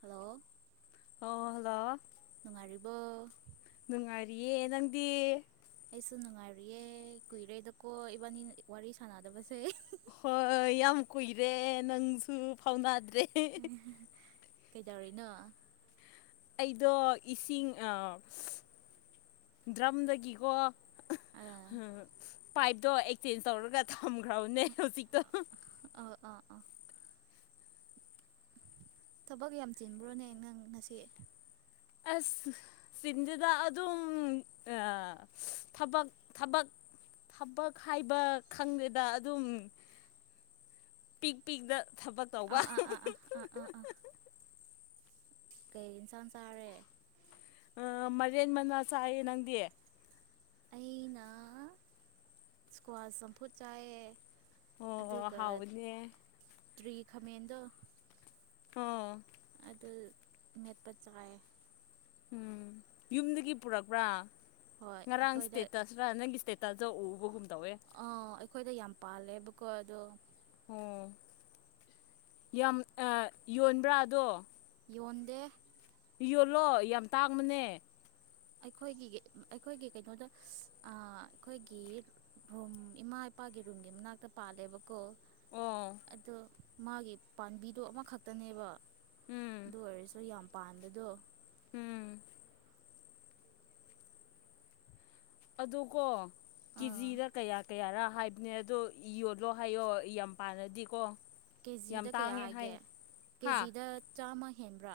hello ꯑꯣ hello ꯅꯨꯡꯉꯥꯏꯔꯤꯕꯣ ꯅꯨꯡꯉꯥꯏꯔꯤꯌꯦ ꯅꯪꯗꯤ ꯑꯩꯁꯨ ꯅꯨꯡꯉꯥꯏꯔꯤꯌꯦ ꯀꯨꯏꯔꯦꯗꯀꯣ ꯏꯕꯥꯅꯤꯅ ꯋꯥꯔꯤ ꯁꯥꯟꯅꯗꯕꯁꯦ ꯍꯣꯏ ꯌꯥꯝ ꯀꯨꯏꯔꯦ ꯅꯪꯁꯨ ꯐꯥꯎꯅꯗ꯭ꯔꯦ ꯍꯦ ꯍꯦ ꯀꯩꯗꯧꯔꯤꯅꯣ ꯑꯩꯗꯣ ꯏꯁꯤꯡ ꯑꯥ ꯗ꯭ꯔꯝꯗꯒꯤꯀꯣ ꯍꯥ ꯑꯥ ꯄꯥꯏꯞꯇꯣ ꯑꯦꯛꯆꯦꯟꯖ ꯇꯧꯔꯒ ꯊꯝꯈ꯭ꯔꯕꯅꯦ ꯍꯧꯖꯤꯛꯇꯣ ꯍꯥ ꯑꯥ ꯑꯥ ꯑꯥ ꯊꯕꯛ ꯌꯥꯝ ꯆꯤꯟꯕ꯭ꯔꯣꯅꯦ ꯅꯪ ꯉꯁꯤ ꯑꯁ ꯆꯤꯟꯗꯦꯗ ꯑꯗꯨꯝ ꯑꯥ ꯊꯕꯛ ꯊꯕꯛ ꯊꯕꯛ ꯍꯥꯏꯕ ꯈꯪꯗꯦꯗ ꯑꯗꯨꯝ ꯄꯤꯛ ꯄꯤꯛꯗ ꯊꯕꯛ ꯇꯧꯕ ꯑꯥ ꯑꯥ ꯑꯥ ꯑꯥ ꯑꯥ ꯑꯥ ꯑꯥ ꯀꯩ ꯑꯦꯟꯁꯥꯡ ꯆꯥꯔꯦ ꯑꯥ ꯃꯥꯏꯔꯦꯟ ꯃꯅꯥ ꯆꯥꯏꯌꯦ ꯅꯪꯗꯤ ꯑꯩꯅ ꯁꯀ꯭ꯋꯥꯁ ꯆꯝꯐꯨꯠ ꯆꯥꯏꯌꯦ ꯑꯣ ꯑꯗꯨꯒ ꯍꯥꯎꯕꯅꯦ ꯇ꯭ꯔꯤ ꯈꯥꯃꯦꯟꯗꯣ ꯑꯣ ꯑꯗꯨ ꯃꯦꯠꯄ ꯆꯥꯏꯌꯦ ꯎꯝ ꯌꯨꯝꯗꯒꯤ ꯄꯨꯔꯛꯄ꯭ꯔꯥ ꯍꯣꯏ ꯉꯔꯥꯡ ꯑꯩꯈꯣꯏꯗ ꯁꯇꯦꯠꯇꯁꯔ ꯅꯪꯒꯤ ꯏꯁꯇꯦ ꯇꯖꯧ ꯎꯕꯒꯨꯝ ꯇꯧꯑꯦ ꯑꯥ ꯑꯩꯈꯣꯏꯗ ꯌꯥꯝ ꯄꯥꯜꯂꯦꯕꯀꯣ ꯑꯗꯣ ꯑꯣ ꯌꯥꯝ ꯑꯥ ꯌꯣꯟꯕ꯭ꯔꯥ ꯑꯗꯣ ꯌꯣꯟꯗꯦ ꯑꯍꯨꯍꯨ ꯍꯨ ꯌꯣꯜꯂꯣ ꯌꯥꯝ ꯇꯥꯡꯕꯅꯦ ꯑꯩꯈꯣꯏꯒꯤ ꯑꯩꯈꯣꯏꯒꯤ ꯀꯩꯅꯣꯗ ꯑꯥ ꯑꯩꯈꯣꯏꯒꯤ ꯔꯨꯝ ꯏꯃꯥ ꯃꯄꯥꯒꯤ ꯔꯨꯝꯒꯤ ꯃꯅꯥꯛꯇ ꯄꯥꯜꯂꯦꯕꯀꯣ ꯑꯣ ꯑꯗꯣ ꯃꯥꯒꯤ ꯄꯥꯝꯕꯤꯗꯣ ꯑꯃꯈꯛꯇꯅꯦꯕ ꯎꯝ ꯑꯗꯨ ꯑꯣꯏꯔꯁꯨ ꯌꯥꯝ ꯄꯥꯟꯕꯗꯣ ꯎꯝ ꯑꯗꯨꯀꯣ ꯑꯥ ꯀꯦꯖꯤꯗ ꯀꯌꯥ ꯀꯌꯥꯔ ꯍꯥꯏꯕꯅꯦ ꯑꯗꯣ ꯌꯣꯜꯂꯣ ꯍꯥꯏꯌꯣ ꯌꯥꯝ ꯄꯥꯟꯂꯗꯤꯀꯣ ꯀꯦꯖꯤꯗ ꯀꯌꯥ ꯍꯥꯏꯒꯦ ꯍꯥ ꯀꯦꯖꯤꯗ ꯆꯥꯝꯃ ꯍꯦꯟꯕ꯭ꯔꯥ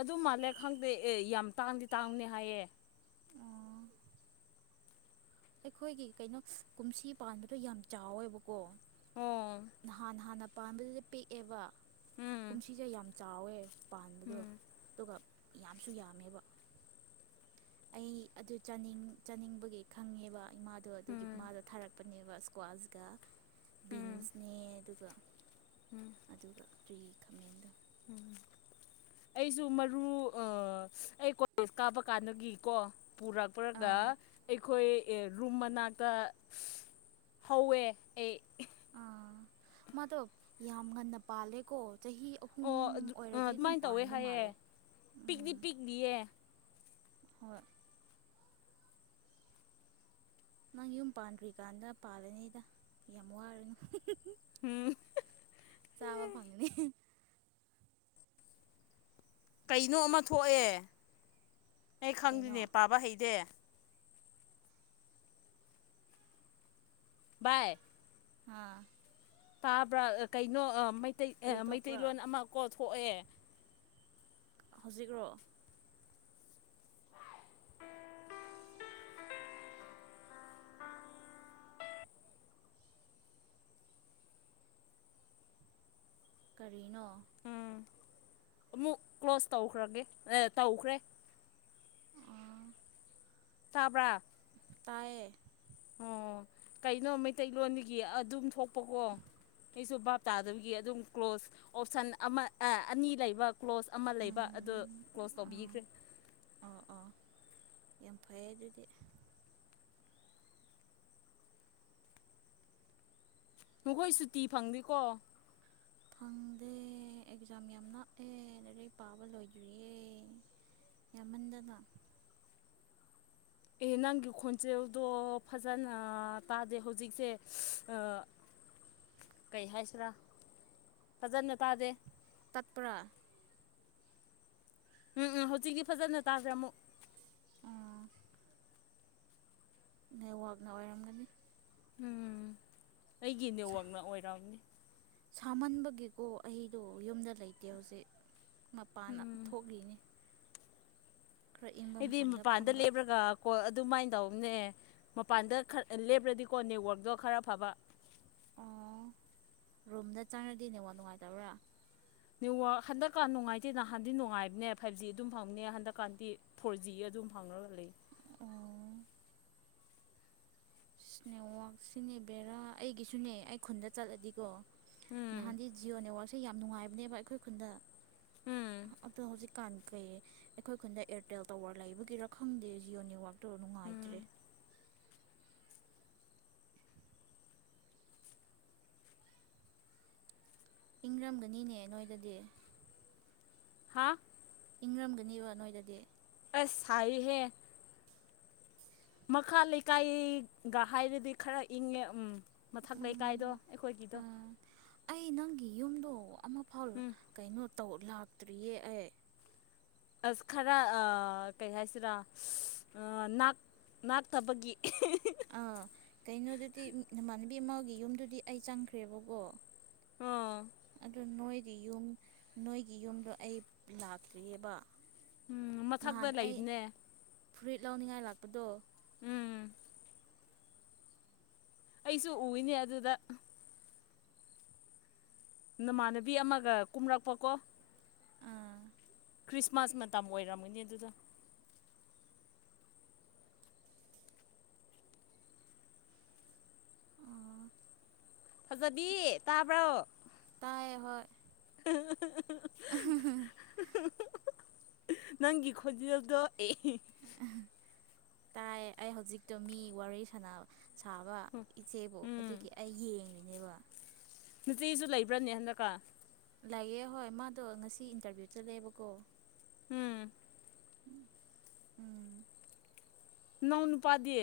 ꯑꯗꯨ ꯃꯥꯜꯂꯦ ꯈꯪꯗꯦ ꯑꯦ ꯌꯥꯝ ꯇꯥꯡꯗꯤ ꯇꯥꯡꯕꯅꯦ ꯍꯥꯏꯌꯦ ꯑꯣ ꯑꯩꯈꯣꯏꯒꯤ ꯀꯩꯅꯣ ꯀꯨꯝꯁꯤ ꯄꯥꯟꯕꯗꯣ ꯌꯥꯝ ꯆꯥꯎꯋꯦꯕꯀꯣ ꯑꯣ ꯎꯝ ꯅꯍꯥꯟ ꯍꯥꯟꯅ ꯄꯥꯝꯕꯗꯨꯗꯤ ꯄꯤꯛꯑꯦꯕ ꯎꯝ ꯀꯨꯝꯁꯤꯁꯦ ꯌꯥꯝ ꯆꯥꯎꯋꯦ ꯄꯥꯟꯕꯗꯣ ꯎꯝ ꯑꯗꯨꯒ ꯌꯥꯝꯁꯨ ꯌꯥꯝꯃꯦꯕ ꯑꯩ ꯑꯗꯨ ꯆꯥꯅꯤꯡ ꯆꯥꯅꯤꯡꯕꯒꯤ ꯈꯪꯉꯦꯕ ꯏꯃꯥꯗꯣ ꯑꯗꯨꯒꯤ ꯃꯥꯗꯣ ꯊꯥꯔꯛꯄꯅꯦꯕ ꯁꯀ꯭ꯋꯥꯁꯀ ꯎꯝ ꯎꯝ ꯕꯤꯟꯁꯅꯦ ꯑꯗꯨꯒ ꯑꯗꯨꯒ ꯇ꯭ꯔꯤ ꯎꯝ ꯑꯩꯁꯨ ꯃꯔꯨ ꯑꯥ ꯑꯩ ꯀꯣꯂꯦꯖ ꯀꯥꯕ ꯀꯥꯟꯗꯒꯤꯀꯣ ꯄꯨꯔꯛꯄꯒ ꯑꯥ ꯑꯩꯈꯣꯏ ꯑꯦ ꯔꯨꯝ ꯃꯅꯥꯛꯇ ꯍꯧꯋꯦ ꯑꯩ ꯃꯗꯣ ꯌꯥꯝ ꯉꯟꯅ ꯄꯥꯂꯦ ꯀꯣ ꯆꯍꯤ ꯑꯍꯨꯝ ꯑꯣ ꯑꯣꯏꯔꯗꯤ ꯑꯗꯨꯝ ꯑꯗꯨꯃꯥꯏꯅ ꯇꯧꯋꯦ ꯄꯥꯟꯕ ꯍꯥꯏꯌꯦ ꯃꯥꯜꯂꯦ ꯄꯤꯛꯇꯤ ꯎꯝ ꯄꯤꯛꯂꯤꯌꯦ ꯍꯣꯏ ꯅꯪ ꯌꯨꯝ ꯄꯥꯟꯗ꯭ꯔꯤꯀꯥꯟꯗ ꯄꯥꯜꯂꯅꯤꯗ ꯌꯥꯝ ꯋꯥꯔꯨꯅꯨ ꯎꯝ ꯆꯥꯕ ꯐꯥꯡꯒꯅꯤ ꯀꯩꯅꯣ ꯑꯃ ꯊꯣꯛꯑꯦ ꯑꯩ ꯀꯩꯅꯣ ꯈꯪꯗ꯭ꯅꯦ ꯄꯥꯕ ꯍꯩꯇꯦ ꯕꯥꯏ ꯍꯥꯥ ꯇꯥꯕ꯭ꯔꯥ ꯀꯩꯅꯣ ꯃꯩꯇꯩ ꯀꯔꯤ ꯊꯣꯛꯄ꯭ꯔꯥ ꯃꯩꯇꯩꯂꯣꯟ ꯑꯃ ꯀꯣ ꯊꯣꯛꯑꯦ ꯍꯧꯖꯤꯛꯔꯣ ꯀꯔꯤꯅꯣ ꯎꯝ ꯑꯃꯨꯛ ꯀ꯭ꯂꯣꯁ ꯇꯧꯈ꯭ꯔꯒꯦ ꯑꯦ ꯇꯧꯈ꯭ꯔꯦ ꯑꯥ ꯇꯥꯕ꯭ꯔꯥ ꯇꯏꯌꯦ ꯑꯣ ꯀꯩꯅꯣ ꯃꯩꯇꯩꯂꯣꯟꯗꯒꯤ ꯑꯗꯨꯝ ꯊꯣꯛꯄꯀꯣ ꯑꯩꯁꯨ ꯚꯥꯞ ꯇꯥꯗꯕꯒꯤ ꯑꯗꯨꯝ ꯀ꯭ꯂꯣꯖ ꯑꯣꯞꯁꯟ ꯑꯃ ꯑꯦ ꯑꯅꯤ ꯂꯩꯕ ꯀ꯭ꯂꯣꯖ ꯑꯃ ꯂꯩꯕ ꯑꯗꯣ ꯎꯝ ꯀ꯭ꯂꯣꯁ ꯑꯥ ꯇꯧꯕꯤꯈ꯭ꯔꯦ ꯑꯣ ꯑꯣ ꯌꯥꯝ ꯐꯩꯑꯦ ꯑꯗꯨꯗꯤ ꯅꯈꯣꯏ ꯁꯨꯇꯤ ꯐꯪꯗꯦꯀꯣ ꯑꯦ ꯑꯦꯛꯖꯥꯝ ꯌꯥꯝ ꯅꯥꯛꯑꯦ ꯂꯥꯏꯔꯤꯛ ꯄꯥꯕ ꯂꯣꯏꯗ꯭ꯔꯤꯌꯦ ꯌꯥꯝꯃꯟꯗꯅ ꯑꯦ ꯅꯪꯒꯤ ꯈꯣꯟꯖꯦꯜꯗꯣ ꯐꯖꯅ ꯇꯥꯗꯦ ꯍꯧꯖꯤꯛꯁꯦ ꯑꯥ ꯀꯩ ꯍꯥꯏꯁꯤꯔꯥ ꯐꯖꯅ ꯇꯥꯗꯦ ꯇꯠꯄꯔꯥ ꯎꯝ ꯎꯝ ꯍꯧꯖꯤꯛꯀꯤ ꯐꯖꯅ ꯇꯥꯗ꯭ꯔꯦ ꯑꯃꯨꯛ ꯅꯦꯋꯥꯛꯅ ꯑꯣꯏꯔꯝꯒꯅꯤ ꯎꯝ ꯑꯩꯒꯤ ꯅꯦꯠꯋꯥꯛꯅ ꯑꯣꯏꯔꯝꯅꯤ ꯁꯥꯃꯟꯕꯒꯤꯀꯣ ꯑꯩꯗꯣ ꯌꯨꯝꯗ ꯂꯩꯇꯦ ꯍꯧꯖꯤꯛ ꯃꯄꯥꯟꯅ ꯎꯝ ꯊꯣꯛꯂꯤꯅꯤ ꯈꯔ ꯏꯪꯕ ꯑꯩꯗꯤ ꯃꯐꯝꯗ ꯃꯄꯥꯟꯗ ꯐꯝꯕ ꯂꯦꯞ꯭ꯔꯒ ꯀꯣꯜ ꯑꯗꯨꯃꯥꯏꯅ ꯇꯧꯕꯅꯦ ꯃꯄꯥꯟꯗ ꯈꯔ ꯂꯦꯞꯄ꯭ꯔꯗꯤꯀꯣ ꯅꯦꯠꯋꯔꯛꯇꯣ ꯈꯔ ꯐꯕ ꯑꯣ ꯔꯨꯝꯗ ꯆꯪꯉꯗꯤ ꯅꯦꯠꯋ꯭ꯔꯛ ꯅꯨꯡꯉꯥꯏꯇꯕ꯭ꯔꯥ ꯅꯦꯠꯋꯥꯛ ꯍꯟꯗꯛꯀꯥꯟ ꯅꯨꯡꯉꯥꯏꯇꯦ ꯅꯍꯥꯟꯗꯤ ꯅꯨꯡꯉꯥꯏꯕꯅꯦ ꯐꯥꯏꯚ ꯖꯤ ꯑꯗꯨꯝ ꯐꯪꯕꯅꯦ ꯍꯟꯗꯛꯀꯥꯟꯗꯤ ꯐꯣꯔ ꯖꯤ ꯑꯗꯨꯝ ꯐꯥꯪꯉꯒ ꯂꯩ ꯑꯣ ꯅꯦꯠꯋꯥꯛꯁꯤꯅꯦ ꯕꯦꯔꯥ ꯑꯩꯒꯤꯁꯨꯅꯦ ꯑꯩ ꯈꯨꯟꯗ ꯆꯠꯂꯗꯤꯀꯣ ꯎꯝ ꯅꯍꯥꯟꯗꯤ ꯖꯤꯌꯣ ꯅꯦꯠꯋꯥꯛꯁꯦ ꯌꯥꯝ ꯅꯨꯡꯉꯥꯏꯕꯅꯦꯕ ꯑꯩꯈꯣꯏ ꯈꯨꯟꯗ ꯎꯝ ꯑꯗꯣ ꯍꯧꯖꯤꯛꯀꯥꯟ ꯀꯩ ꯑꯩꯈꯣꯏ ꯈꯨꯟꯗ ꯑꯦꯔꯇꯦꯜ ꯇꯋꯥꯔ ꯂꯩꯕꯒꯤ ꯔꯈꯪꯗꯦ ꯖꯤꯌꯣ ꯅꯦꯋꯛ ꯇꯣ ꯎꯝ ꯅꯨꯡꯉꯥꯏꯇ꯭ꯔꯦ ꯏꯪꯔꯝꯒꯅꯤꯅꯦ ꯅꯣꯏꯗꯗꯤ ꯍꯥ ꯏꯪꯔꯝꯒꯅꯤꯕ ꯅꯣꯏꯗꯗꯤ ꯑꯁ ꯁꯏꯌꯦ ꯍꯦ ꯃꯈꯥ ꯂꯩꯀꯥꯏꯒ ꯍꯥꯏꯔꯗꯤ ꯈꯔ ꯏꯪꯉꯦ ꯎꯝ ꯃꯊꯛ ꯎꯝ ꯂꯩꯀꯥꯏꯗꯣ ꯑꯩꯈꯣꯏꯒꯤꯗꯣ ꯑꯥ ꯑꯩ ꯅꯪꯒꯤ ꯌꯨꯝꯗꯣ ꯑꯃꯐꯥꯎ ꯎꯝ ꯀꯩꯅꯣ ꯇꯧ ꯂꯥꯛꯇ꯭ꯔꯤꯌꯦ ꯑꯩ ꯑꯁ ꯈꯔ ꯀꯩ ꯍꯥꯏꯁꯤꯔꯥꯅꯥꯛ ꯅꯥꯥꯛꯇꯕꯒꯤ ꯑꯥ ꯀꯩꯅꯣꯗꯨꯗꯤ ꯅꯃꯥꯟꯅꯕꯤ ꯑꯃꯒꯤ ꯌꯨꯝꯗꯨꯗꯤ ꯑꯩ ꯆꯪꯈ꯭ꯔꯦꯕꯀꯣ ꯑꯣ ꯑꯗꯨ ꯅꯣꯏ ꯌꯨꯝ ꯅꯣꯏꯒꯤ ꯌꯨꯝꯗꯣ ꯑꯩ ꯂꯥꯛꯇ꯭ꯔꯤꯑꯕ ꯎꯝ ꯃꯊꯛꯇ ꯅꯍꯥꯟ ꯑꯩ ꯂꯩꯕꯅꯦ ꯐꯨꯔꯤꯠ ꯂꯧꯅꯤꯡꯉꯥꯏ ꯂꯥꯛꯄꯗꯣ ꯎꯝ ꯑꯩꯁꯨ ꯎꯏꯅꯦ ꯑꯗꯨꯗ ꯅꯃꯥꯟꯅꯕꯤ ꯑꯃꯒ ꯀꯨꯝꯔꯛꯄꯀꯣ ꯑꯥ ꯈ꯭ꯔꯤꯁꯃꯥꯁ ꯃꯇꯝ ꯑꯣꯏꯔꯝꯒꯅꯤ ꯑꯗꯨꯗꯣ ꯑꯥ ꯐꯖꯕꯤ ꯇꯥꯕ꯭ꯔꯣ ꯇꯥꯏ ꯍꯣꯏ ꯅꯪꯒꯤ ꯈꯣꯟꯖꯦꯜꯗꯣ ꯑꯦ ꯇꯥꯏ ꯑꯩ ꯍꯧꯖꯤꯛꯇꯣ ꯃꯤ ꯋꯥꯔꯤ ꯁꯥꯟꯅ ꯁꯥꯕ ꯏꯆꯦꯕꯨ ꯎꯝ ꯑꯗꯨꯒꯤ ꯑꯩ ꯌꯦꯡꯏꯅꯦꯕ ꯅꯆꯦꯁꯨ ꯂꯩꯕ꯭ꯔꯅꯦ ꯍꯟꯗꯛꯀꯥꯟ ꯂꯩꯌꯦ ꯍꯣꯏ ꯃꯥꯗꯣ ꯉꯁꯤ ꯏꯟꯇꯔꯚꯤꯌꯨ ꯆꯠꯂꯦꯕꯀꯣ ꯎꯝ ꯎꯝ ꯅꯥꯎꯅꯨꯄꯥꯗꯤ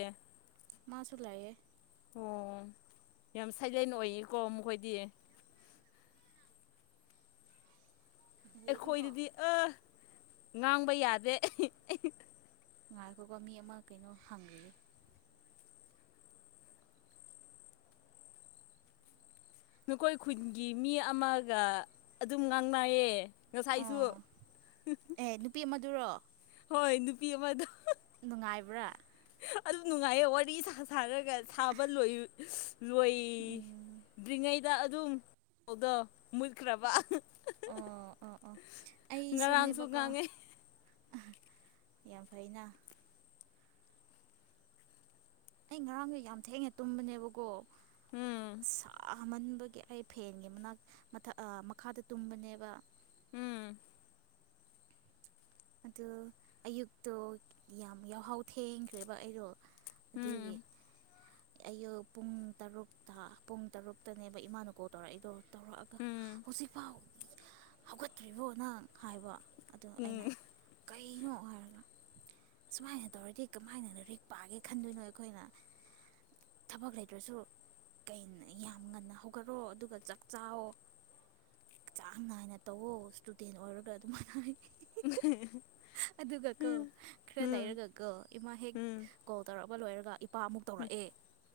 ꯃꯁꯨꯂꯩꯌꯦ ꯑꯣ ꯌꯥꯝ ꯁꯥꯏꯂꯦꯟ ꯑꯣꯏꯌꯦꯀꯣ ꯃꯈꯣꯏꯗꯤ ꯑꯩꯈꯣꯏꯗꯨꯗꯤ ꯑ ꯉꯥꯡꯕ ꯌꯥꯗꯦ ꯉꯥꯏꯈꯣꯀꯣ ꯃꯤ ꯑꯃ ꯀꯩꯅꯣ ꯍꯪꯔꯤꯌꯦ ꯅꯈꯣꯏ ꯈꯨꯟꯒꯤ ꯃꯤ ꯑꯃꯒ ꯑꯗꯨꯝ ꯉꯥꯡꯅꯌꯦ ꯉꯁꯥꯏꯁꯨ ꯑꯗꯨꯔꯣ ꯍꯣꯏ ꯅꯨꯄꯤ ꯑꯃꯗꯣ ꯅꯨꯡꯉꯥꯏꯕ꯭ꯔꯥ ꯑꯗꯨ ꯅꯨꯡꯉꯥꯏꯌꯦ ꯋꯥꯔꯤ ꯁꯥ ꯁꯥꯔꯒ ꯁꯥꯕ ꯂꯣꯏ ꯎꯝ ꯂꯣꯏꯗ꯭ꯔꯤꯉꯩꯗ ꯑꯗꯨꯝꯗꯣ ꯃꯨꯠꯈ꯭ꯔꯕ ꯑꯣ ꯑꯣ ꯑꯣ ꯉꯔꯥꯡꯁꯨ ꯑꯩꯁꯨꯅꯦꯕꯀꯣ ꯉꯥꯡꯉꯦ ꯌꯥꯝ ꯐꯩꯅ ꯑꯩ ꯉꯔꯥꯡꯌꯦ ꯌꯥꯝ ꯊꯦꯡꯅ ꯇꯨꯝꯕꯅꯦꯕꯀꯣ ꯎꯝ ꯐꯝꯍꯟꯕꯒꯤ ꯑꯩ ꯐꯦꯟꯒꯤ ꯃꯅꯥꯛ ꯃꯊꯛ ꯑ ꯃꯈꯥꯗ ꯇꯨꯝꯕꯅꯦꯕ ꯎꯝ ꯑꯗꯨ ꯑꯌꯨꯛꯇꯣ ꯌꯥꯝ ꯌꯥꯍꯥꯎ ꯊꯦꯡꯈ꯭ꯔꯦꯕ ꯑꯩꯗꯣ ꯑꯗꯨꯒꯤ ꯎꯝ ꯑꯌꯨꯛ ꯄꯨꯡ ꯇꯔꯨꯛꯇ ꯄꯨꯡ ꯇꯔꯨꯛꯇꯅꯦꯕ ꯏꯃꯥꯅ ꯀꯣꯜ ꯇꯧꯔꯛꯏꯗꯣ ꯇꯧꯔꯛꯑꯒ ꯎꯝ ꯍꯧꯖꯤꯛꯐꯥꯎ ꯍꯧꯒꯠꯇ꯭ꯔꯤꯕꯣ ꯅꯪ ꯍꯥꯏꯕ ꯑꯗꯣ ꯑꯩꯅ ꯎꯝ ꯀꯩꯅꯣ ꯍꯥꯏꯔꯒ ꯑꯁꯨꯃꯥꯏꯅ ꯇꯧꯔꯗꯤ ꯀꯃꯥꯏꯅ ꯂꯥꯢꯔꯤꯛ ꯄꯥꯒꯦ ꯈꯟꯗꯣꯏꯅꯣ ꯑꯩꯈꯣꯏꯅ ꯊꯕꯛ ꯂꯩꯇ꯭ꯔꯁꯨ ꯀꯩꯅ ꯌꯥꯝ ꯉꯟꯅ ꯍꯧꯒꯠꯂꯑꯣ ꯑꯗꯨꯒ ꯆꯥꯛꯆꯥꯑꯣ ꯆꯥꯡ ꯅꯥꯏꯅ ꯇꯧꯋꯣ ꯏꯁꯇꯨꯗꯦꯟ ꯑꯣꯏꯔꯒ ꯑꯗꯨꯃꯥꯏꯅ ꯑꯗꯨꯒ ꯀꯣ ꯎꯝ ꯈꯔ ꯎꯝ ꯂꯩꯔꯒ ꯀꯣ ꯏꯃꯥ ꯍꯦꯛ ꯀꯣꯜ ꯇꯧꯔꯛꯄ ꯂꯣꯏꯔꯒ ꯅꯨꯄꯥꯃꯨꯛ ꯇꯧꯔꯛꯑꯦ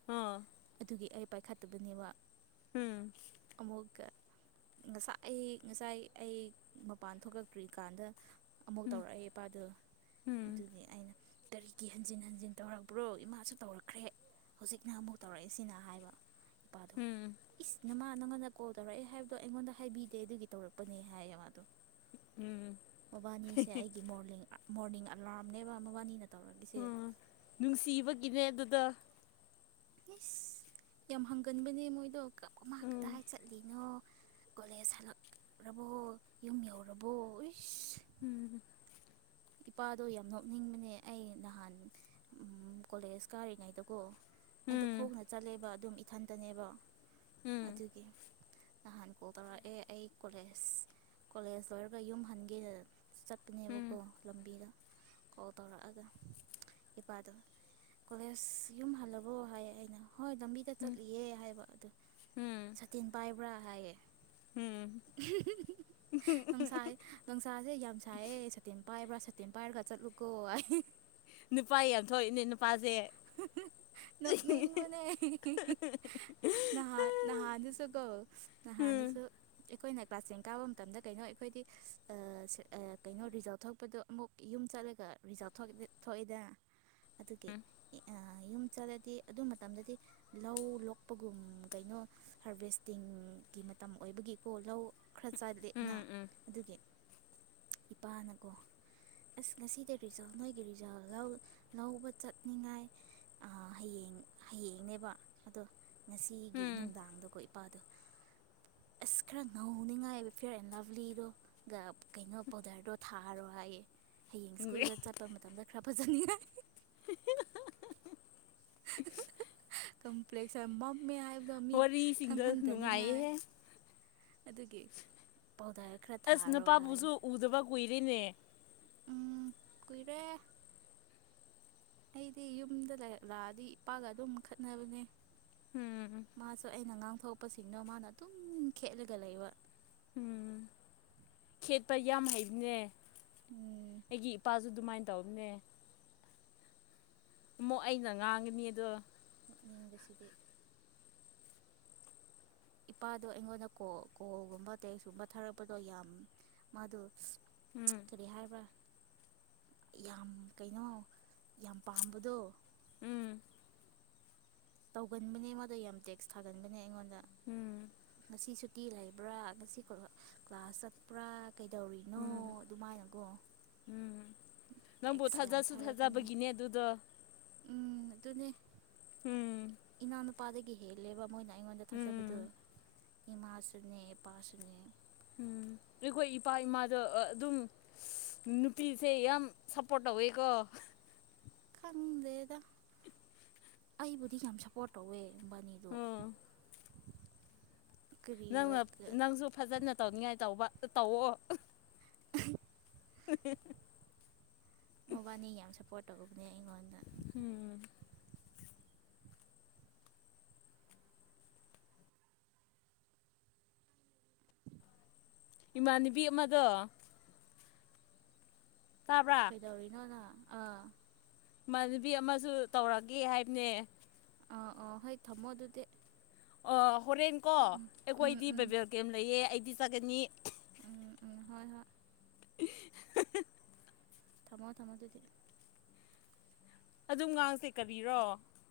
ꯑ ꯎꯝ ꯑꯗꯨꯒꯤ ꯑꯩ ꯄꯥꯏꯈꯠꯇꯕꯅꯦꯕ ꯎꯝ ꯑꯃꯨꯛ ꯉꯁꯥꯏ ꯉꯁꯥꯏ ꯑꯩ ꯃꯄꯥꯟ ꯊꯣꯛꯂꯛꯇ꯭ꯔꯤꯀꯥꯟꯗ ꯑꯃꯨꯛ ꯇꯧꯔꯛꯑꯦ ꯏꯄꯥꯗꯨ ꯎꯝ ꯑꯗꯨꯒꯤ ꯑꯩꯅ ꯀꯔꯤꯒꯤ ꯍꯟꯖꯤꯟ ꯍꯟꯖꯤꯟ ꯇꯧꯔꯛꯕ꯭ꯔꯣ ꯏꯃꯥꯁꯨ ꯇꯧꯔꯛꯈ꯭ꯔꯦ ꯍꯧꯖꯤꯛꯅ ꯑꯃꯨꯛ ꯇꯧꯔꯛꯏꯁꯤꯅ ꯍꯥꯏꯕ ꯎꯝ ꯅꯪꯉꯟꯅ ꯀꯣꯜ ꯇꯧꯔꯛꯑꯦ ꯍꯥꯏꯕꯗꯣ ꯑꯩꯉꯣꯟꯗ ꯍꯥꯏꯕꯤꯗꯦ ꯑꯗꯨꯒꯤ ꯇꯧꯔꯛꯄꯅꯦ ꯍꯥꯏꯌꯦ ꯃꯥꯗꯣ ꯎꯝ ꯃꯕꯥꯅꯤꯁꯦ ꯑꯩꯒꯤ ꯃꯣꯔꯅꯤꯡ ꯃꯣꯔꯅꯤꯡ ꯑꯂꯥꯔꯝꯅꯦꯕ ꯃꯕꯥꯅꯤꯅ ꯇꯧꯔꯛꯏꯁꯦ ꯎꯝ ꯅꯨꯡꯁꯤꯕꯒꯤꯅꯦ ꯑꯗꯨꯗꯣ ꯏꯁ ꯌꯥꯝ ꯍꯪꯒꯟꯕꯅꯦ ꯃꯣꯏꯗꯣ ꯀ ꯑꯃ ꯀꯗꯥꯏ ꯎꯝ ꯆꯠꯂꯤꯅꯣ ꯀꯣꯂꯦꯖ ꯍꯜꯂꯛ ꯔꯕꯣ ꯌꯨꯝ ꯌꯥꯎꯔꯕꯣ ꯎꯝ ꯏꯄꯥꯗꯣ ꯌꯥꯝ ꯅꯣꯛꯅꯤꯡꯕꯅꯦ ꯑꯩ ꯅꯍꯥꯟ ꯑꯝ ꯀꯣꯂꯦꯖ ꯀꯥꯔꯤꯉꯩꯗꯀꯣ ꯑꯩꯗꯣ ꯎꯝ ꯎꯝ ꯈꯣꯡꯅ ꯆꯠꯂꯦꯕ ꯑꯗꯨꯝ ꯏꯊꯟꯇꯅꯦꯕ ꯑꯗꯨꯒꯤ ꯅꯍꯥꯟ ꯀꯣꯜ ꯇꯧꯔꯛꯑꯦ ꯑꯩ ꯀꯣꯂꯦꯖ ꯀꯣꯂꯦꯖ ꯂꯣꯏꯔꯒ ꯌꯨꯝ ꯍꯟꯒꯦꯅ ꯆꯠꯄꯅꯦꯕꯀꯣ ꯎꯝ ꯂꯝꯕꯤꯗ ꯀꯣꯜ ꯇꯧꯔꯛꯑꯒ ꯏꯄꯥꯗꯣ ꯀꯣꯂꯦꯖ ꯌꯨꯝ ꯍꯜꯂꯕꯑꯣ ꯍꯥꯏ ꯑꯩꯅ ꯍꯣꯏ ꯂꯝꯕꯤꯗ ꯎꯝ ꯆꯠꯂꯤꯌꯦ ꯍꯥꯏꯕ ꯑꯗꯨ ꯎꯝ ꯁꯥꯇꯤꯟ ꯄꯥꯏꯕ꯭ꯔꯥ ꯍꯥꯏꯌꯦ ꯎꯝ ꯍꯝ ꯍꯝ ꯅꯨꯡꯁꯥꯏ ꯅꯨꯡꯁꯥꯁꯦ ꯌꯥꯝ ꯁꯥꯏꯌꯦ ꯁꯇꯤꯟ ꯄꯥꯏꯕ꯭ꯔ ꯁꯥꯇꯤꯟ ꯄꯥꯏꯔꯒ ꯆꯠ ꯂꯨꯀꯣ ꯍꯥꯏ ꯅꯨꯄꯥ ꯌꯥꯝ ꯊꯣꯛꯏꯅꯦ ꯅꯨꯄꯥꯁꯦ ꯅꯣꯛꯅꯤꯡꯕꯅꯦ ꯍꯦ ꯍꯦ ꯍꯦ ꯅꯍꯥꯟ ꯅꫪꯍꯥꯟꯗꯨꯁꯨ ꯀꯣ ꯎꯝ ꯅꯍꯥꯟꯅꯁꯨ ꯑꯩꯈꯣꯏꯅ ꯀ꯭ꯂꯥꯁ ꯇꯦꯟ ꯀꯥꯕ ꯃꯇꯝꯗ ꯀꯩꯅꯣ ꯑꯩꯈꯣꯏꯗꯤ ꯀꯩꯅꯣ ꯔꯤꯖꯜꯠ ꯊꯣꯛꯄꯗꯣ ꯑꯃꯨꯛ ꯌꯨꯝ ꯆꯠꯂꯒ ꯔꯤꯖꯜ ꯊꯣꯛꯏ ꯊꯣꯛꯏꯗ ꯑꯗꯨꯒꯤ ꯑꯥ [inaudible] ꯌꯨꯝ ꯆꯠꯂꯗꯤ ꯑꯗꯨ ꯃꯇꯝꯗꯗꯤ ꯂꯧ ꯂꯣꯛꯄꯒꯨꯝ ꯀꯩꯅꯣ ꯍꯥꯔꯚꯦꯁꯇꯤꯡ ꯃꯇꯝ ꯑꯣꯏꯕꯒꯤꯀꯣ ꯂꯧ ꯈꯔ ꯆ ꯂꯦꯠꯅ ꯎꯝ ꯎꯝ ꯑꯗꯨꯒꯤ ꯏꯄꯥꯅꯀꯣ ꯑꯁ ꯉꯁꯤꯗ ꯔꯤꯖꯥꯜ ꯅꯣꯏꯒꯤ ꯔꯤꯖꯥꯜ ꯂꯧ ꯂꯧꯕ ꯆꯠꯅꯤꯡꯉꯥꯏ ꯑꯥ ꯍꯌꯦꯡ ꯍꯌꯦꯡꯅꯦꯕ ꯑꯗꯣ ꯉꯁꯤꯒꯤ ꯎꯝ ꯅꯨꯡꯗꯥꯡꯗ ꯀꯣꯏ ꯄꯥꯗꯣ ꯑꯁ ꯈꯔ ꯉꯧꯅꯤꯡꯉꯥꯏꯕ ꯐꯤꯌꯔ ꯑꯦꯟ ꯂꯚꯂꯤꯗꯣꯒ ꯀꯩꯅꯣ ꯄꯥꯎꯗꯔꯗꯣ ꯊꯥꯔꯣ ꯍꯥꯏꯌꯦ ꯍꯌꯦꯡ ꯁ꯭ꯀꯨꯜꯗ ꯆꯠꯄ ꯃꯇꯝꯗ ꯈꯔ ꯐꯖꯅꯤꯉꯥꯏ [unintelligible] ꯀꯝꯄ꯭ꯂꯦꯛꯁꯟ ꯃꯝꯃꯦ ꯍꯥꯏꯕꯗꯣ ꯃꯤ ꯋꯥꯔꯤꯁꯤꯡꯗꯣ ꯈꯪꯍꯟꯗꯅꯤꯡꯉꯥꯏ ꯅꯨꯡꯉꯥꯏꯌꯦꯍꯦ ꯑꯗꯨꯒꯤ ꯄꯥꯎꯗꯥ꯭ꯔ ꯈꯔ ꯊꯥꯔꯣ ꯍꯥꯏ ꯀꯨꯏꯔꯤꯅꯦ ꯎꯝ ꯀꯨꯏꯔꯦ ꯑꯩꯗꯤ ꯌꯨꯝꯗ ꯂꯩ ꯂꯛꯑꯗꯤ ꯏꯄꯥꯒ ꯑꯗꯨꯝ ꯈꯠꯅꯕꯅꯦ ꯎꯝ ꯃꯥꯁꯨ ꯑꯩꯅ ꯑꯉꯥꯡꯊꯣꯛꯄꯁꯤꯡꯗꯣ ꯃꯥꯅ ꯑꯗꯨꯝ ꯈꯦꯠꯂꯒ ꯂꯩꯕ ꯎꯝ ꯈꯦꯠꯄ ꯌꯥꯝ ꯍꯩꯕꯅꯦ ꯎꯝ ꯑꯩꯒꯤ ꯏꯄꯥꯁꯨ ꯑꯗꯨꯃꯥꯏꯅ ꯇꯧꯕꯅꯦ ꯑꯃꯨꯛ ꯑꯩꯅ ꯉꯥꯡꯒꯅꯤ ꯑꯗꯣ ꯃꯤꯒꯤꯁꯤꯗꯤ ꯏꯄꯥꯗꯣ ꯑꯩꯉꯣꯟꯗ ꯀꯣꯜ ꯀꯣꯜꯒꯨꯝꯕ ꯇꯦꯛꯁꯀꯨꯝꯕ ꯊꯥꯔꯛꯄꯗꯣ ꯌꯥꯝ ꯃꯥꯗꯣ ꯎꯝ ꯀꯔꯤ ꯍꯥꯏꯔꯕ꯭ꯔ ꯌꯥꯝ ꯀꯩꯅꯣ ꯌꯥꯝ ꯄꯥꯝꯕꯗꯣ ꯎꯝ ꯇꯧꯒꯟꯕꯅꯦ ꯃꯗꯣ ꯌꯥꯝ ꯇꯦꯛꯁ ꯊꯥꯒꯟꯕꯅꯦ ꯑꯩꯉꯣꯟꯗ ꯎꯝ ꯁꯤ ꯁꯨꯇꯤ ꯂꯩꯕ꯭ꯔꯥ ꯉꯁꯤ ꯀ꯭ꯂꯥꯁ ꯆꯠꯄ꯭ꯔꯥ ꯀꯩꯗꯧꯔꯤꯅꯣ ꯎꯝ ꯑꯗꯨꯃꯥꯏꯅꯀꯣ ꯎꯝ ꯅꯪꯕꯨ ꯇꯦꯛꯁ ꯌꯥꯝ ꯊꯥꯖꯁꯨ ꯊꯥꯔꯛꯄꯅꯦ ꯊꯥꯖꯕꯒꯤꯅꯦ ꯑꯗꯨꯗꯣ ꯎꯝ ꯑꯗꯨꯅꯦ ꯎꯝ ꯏꯅꯥꯎꯅꯨꯄꯥꯗꯒꯤ ꯍꯦꯜꯂꯦꯕ ꯃꯣꯏꯅ ꯑꯩꯉꯣꯟꯗ ꯊꯥꯖꯕꯗꯣ ꯎꯝ ꯏꯃꯥꯁꯨꯅꯦ ꯏꯄꯥꯁꯨꯅꯦ ꯎꯝ ꯑꯩꯈꯣꯏ ꯏꯄꯥ ꯏꯃꯥꯗ ꯑꯗꯨꯝ ꯅꯨꯄꯤꯁꯦ ꯌꯥꯝ ꯁꯞꯄꯣꯔꯠ ꯇꯧꯋꯦꯀꯣ ꯍꯦ ꯈꯪꯗꯦꯗ ꯑꯩꯕꯨꯗꯤ ꯌꯥꯝ ꯁꯞꯄꯣꯔꯠ ꯇꯧꯋꯦ ꯕꯥꯅꯤꯗꯨ ꯎꯝ ꯅꯪꯅ ꯅꯪꯁꯨ ꯐꯖꯅ ꯇꯧꯅꯤꯡꯉꯥꯏ ꯇꯧꯕ ꯇꯧꯑꯣ ꯍꯤꯍꯤ ꯃꯕꯥꯅꯤ ꯌꯥꯝ ꯁꯞꯄꯣꯔꯠ ꯇꯧꯕꯅꯦ ꯑꯩꯉꯣꯟꯗ ꯎꯝ ꯏꯃꯥꯟꯅꯕꯤ ꯑꯃꯗꯣ ꯇꯥꯕ꯭ꯔꯥ ꯀꯩꯗꯧꯔꯤꯅꯣ ꯅꯪ ꯃꯅꯕꯤ ꯑꯃꯁꯨ ꯇꯧꯔꯒꯦ ꯍꯥꯏꯕꯅꯦ ꯑꯥ ꯑꯣ ꯍꯣꯏ ꯊꯝꯃꯣ ꯑꯗꯨꯗꯤ ꯑꯣ ꯍꯣꯔꯦꯟ ꯀꯣ ꯎꯝ ꯎꯝ ꯎꯝ ꯑꯩꯈꯣꯏꯗꯤ ꯎꯝ ꯕꯦꯕꯦꯜ ꯀꯦꯝ ꯂꯩꯌꯦ ꯑꯩꯗꯤ ꯆꯠꯒꯅꯤ ꯎꯝ ꯎꯝ ꯍꯣꯏ ꯍꯣꯏ ꯊꯝꯃꯣ ꯊꯝꯃꯣ ꯑꯗꯨꯗꯤ ꯑꯗꯨꯝ ꯉꯥꯡꯁꯦ ꯀꯔꯤꯔꯣ